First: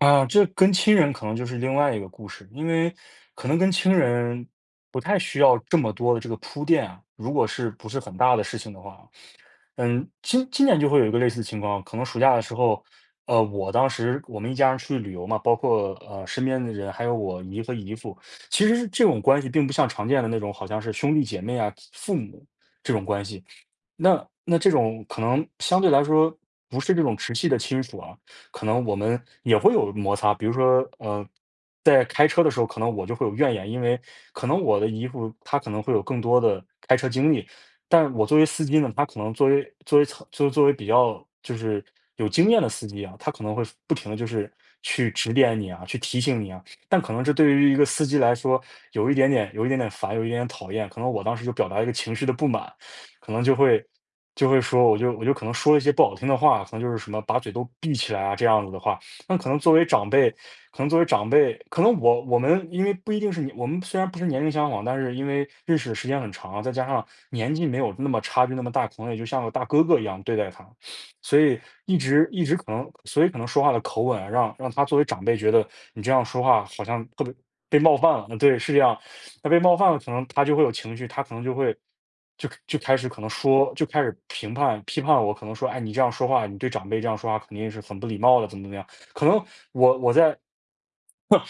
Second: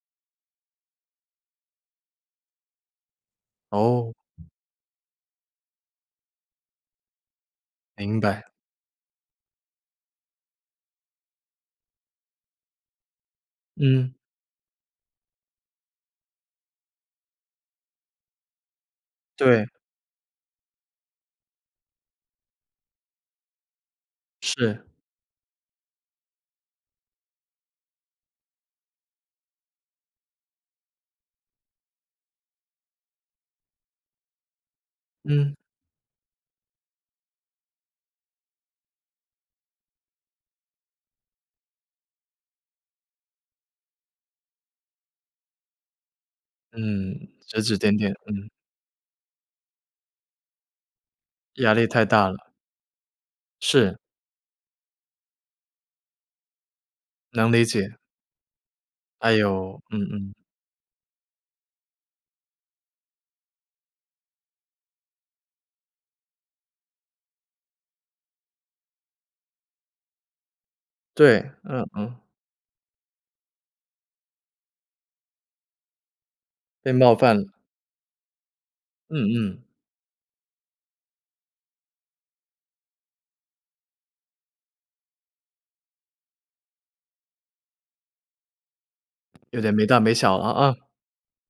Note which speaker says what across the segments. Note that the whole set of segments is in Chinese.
Speaker 1: 呃，这跟亲人可能就是另外一个故事。因为，可能跟亲
Speaker 2: 哦。
Speaker 1: 人，不太需要，这么多的这个铺垫啊。如果是不是很
Speaker 2: 明
Speaker 1: 大的
Speaker 2: 白。
Speaker 1: 事情的话。嗯，今今年就会有一个类似的情况。可能暑假的时候，呃，我当
Speaker 2: 嗯。
Speaker 1: 时我们一家人去旅游嘛。包括，呃，身边的人，还有我姨和姨父。其实这种关系并
Speaker 2: 对。
Speaker 1: 不像常见的那种，好像是兄弟姐妹啊、父母，这种关系。那那这
Speaker 2: 是。
Speaker 1: 种可能相对来说，不是这种直系的亲属啊，可能我们，也会有摩擦。比如说，呃，在开车的时候可能我就会有怨言。因为可能我的姨父
Speaker 2: 嗯。
Speaker 1: 他可能会有更多的，开车经历。但我作为司机呢，他可能作为作为作为比较就是有经验的司机啊，他可能会，不停地就是去，指点你啊、去提醒你啊。但可能
Speaker 2: 嗯，
Speaker 1: 这对
Speaker 2: 指
Speaker 1: 于一
Speaker 2: 指
Speaker 1: 个
Speaker 2: 点
Speaker 1: 司
Speaker 2: 点，
Speaker 1: 机来
Speaker 2: 嗯。
Speaker 1: 说，有一点点有一点点烦、有一点点讨厌。可能我当时就表
Speaker 2: 压
Speaker 1: 达了一
Speaker 2: 力
Speaker 1: 个
Speaker 2: 太
Speaker 1: 情绪
Speaker 2: 大
Speaker 1: 的不
Speaker 2: 了。
Speaker 1: 满。可能就会
Speaker 2: 是。
Speaker 1: 就会说我就我就可能说了一些不好听的话。可能就是什么，“把
Speaker 2: 能
Speaker 1: 嘴
Speaker 2: 理
Speaker 1: 都闭
Speaker 2: 解。
Speaker 1: 起来啊”，这样子的话。
Speaker 2: 哎
Speaker 1: 那可能作
Speaker 2: 呦，
Speaker 1: 为
Speaker 2: 嗯
Speaker 1: 长辈
Speaker 2: 嗯。
Speaker 1: 可能作为长辈可能我我们因为不一定是年我们虽然不是年龄相仿，但是因为，认识的时间很长，再加上，年纪没有那么差别那么大，可能也就像个大哥哥一样对待他。
Speaker 2: 对，
Speaker 1: 所以
Speaker 2: 嗯
Speaker 1: 一
Speaker 2: 嗯。
Speaker 1: 直一直可能所以可能说话的口吻，让让他作为长辈觉得，你这样说话，好
Speaker 2: 被
Speaker 1: 像
Speaker 2: 冒
Speaker 1: 特别
Speaker 2: 犯了。
Speaker 1: 被冒犯了。对，是这样。
Speaker 2: 嗯
Speaker 1: 那被
Speaker 2: 嗯。
Speaker 1: 冒犯了，可能他就会有情绪，他可能就会就就开始可能说，就开始评判、批判我。可能说，“哎，你这样说话，你对长辈这样说话，肯定也是很不礼貌的”，怎么怎么样。可能
Speaker 2: “有点没
Speaker 1: 我
Speaker 2: 大没
Speaker 1: 我在
Speaker 2: 小了啊。”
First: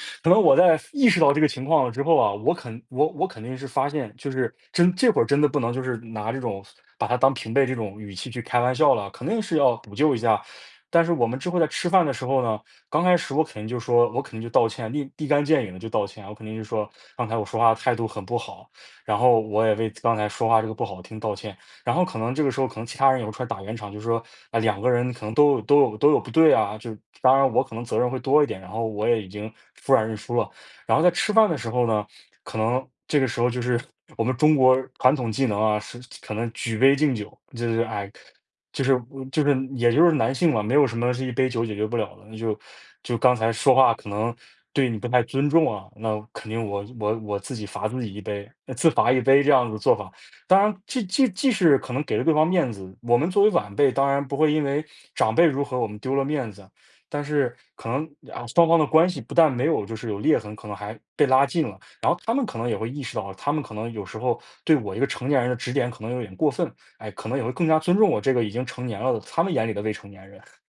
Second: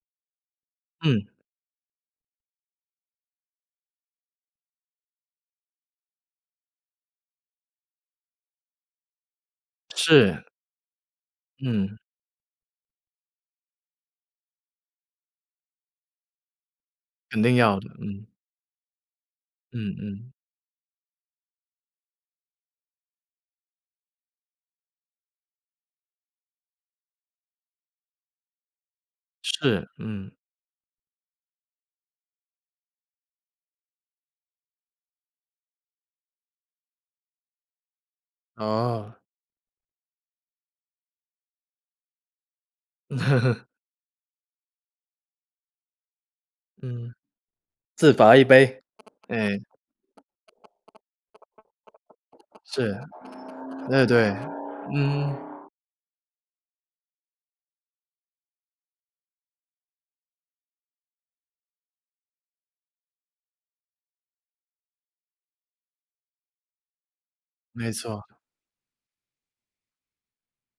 Speaker 1: 可能我在，意识
Speaker 2: 嗯。
Speaker 1: 到这个情况之后啊，我肯我我肯定是发现，就是，真这会儿真的不能就是拿这种把他当平辈这种语气去开玩笑了，肯定是要补救一下。
Speaker 2: 是。
Speaker 1: 但是我们之后在吃
Speaker 2: 嗯。
Speaker 1: 饭的时候呢，刚开始我肯定就说我肯定就道歉，立立竿见影地就道歉。我肯定就说，刚才
Speaker 2: 肯
Speaker 1: 我
Speaker 2: 定
Speaker 1: 说话
Speaker 2: 要的，
Speaker 1: 态度很
Speaker 2: 嗯。
Speaker 1: 不好，然后我也为
Speaker 2: 嗯
Speaker 1: 刚才
Speaker 2: 嗯。
Speaker 1: 说话这个不好听道歉。然后可能这个时候，可能其他人有出来打圆场，就是说，嗯，两个人可能都有都有都有不对啊，就当然我可能责任会多一点，然后我也已经
Speaker 2: 是，
Speaker 1: 服软认输
Speaker 2: 嗯。
Speaker 1: 了。然后在吃饭的时候呢，可能这个时候就是，我们中国传统技能啊，是可能举杯敬酒。就是唉，就是
Speaker 2: 哦。
Speaker 1: 就是也就是男性嘛，没有什么是一杯酒解决不了的。那就就“刚才说话可能，对你不太尊重啊，那肯定，我
Speaker 2: 嗯。
Speaker 1: 我我自己罚自己
Speaker 2: 自
Speaker 1: 一
Speaker 2: 罚一
Speaker 1: 杯“，
Speaker 2: 杯，
Speaker 1: 自罚一杯
Speaker 2: 哎。
Speaker 1: 这样子的做法。当然既既既是可能给了对方面子，
Speaker 2: 是，
Speaker 1: 我们作为晚辈，
Speaker 2: 呃，
Speaker 1: 当然
Speaker 2: 对。
Speaker 1: 不会因为
Speaker 2: 嗯。
Speaker 1: 长辈如何，我们丢了面子。但是可能，啊，双方的关系不但没有就是有裂痕，可能还被拉近了。然后他们可能也会意识到，他们可能有时候，对我一个成年人的指点可能有点过分。唉，可能也会更加
Speaker 2: 没
Speaker 1: 尊重我
Speaker 2: 错。
Speaker 1: 这个已经成年了的，他们眼里的未成年人。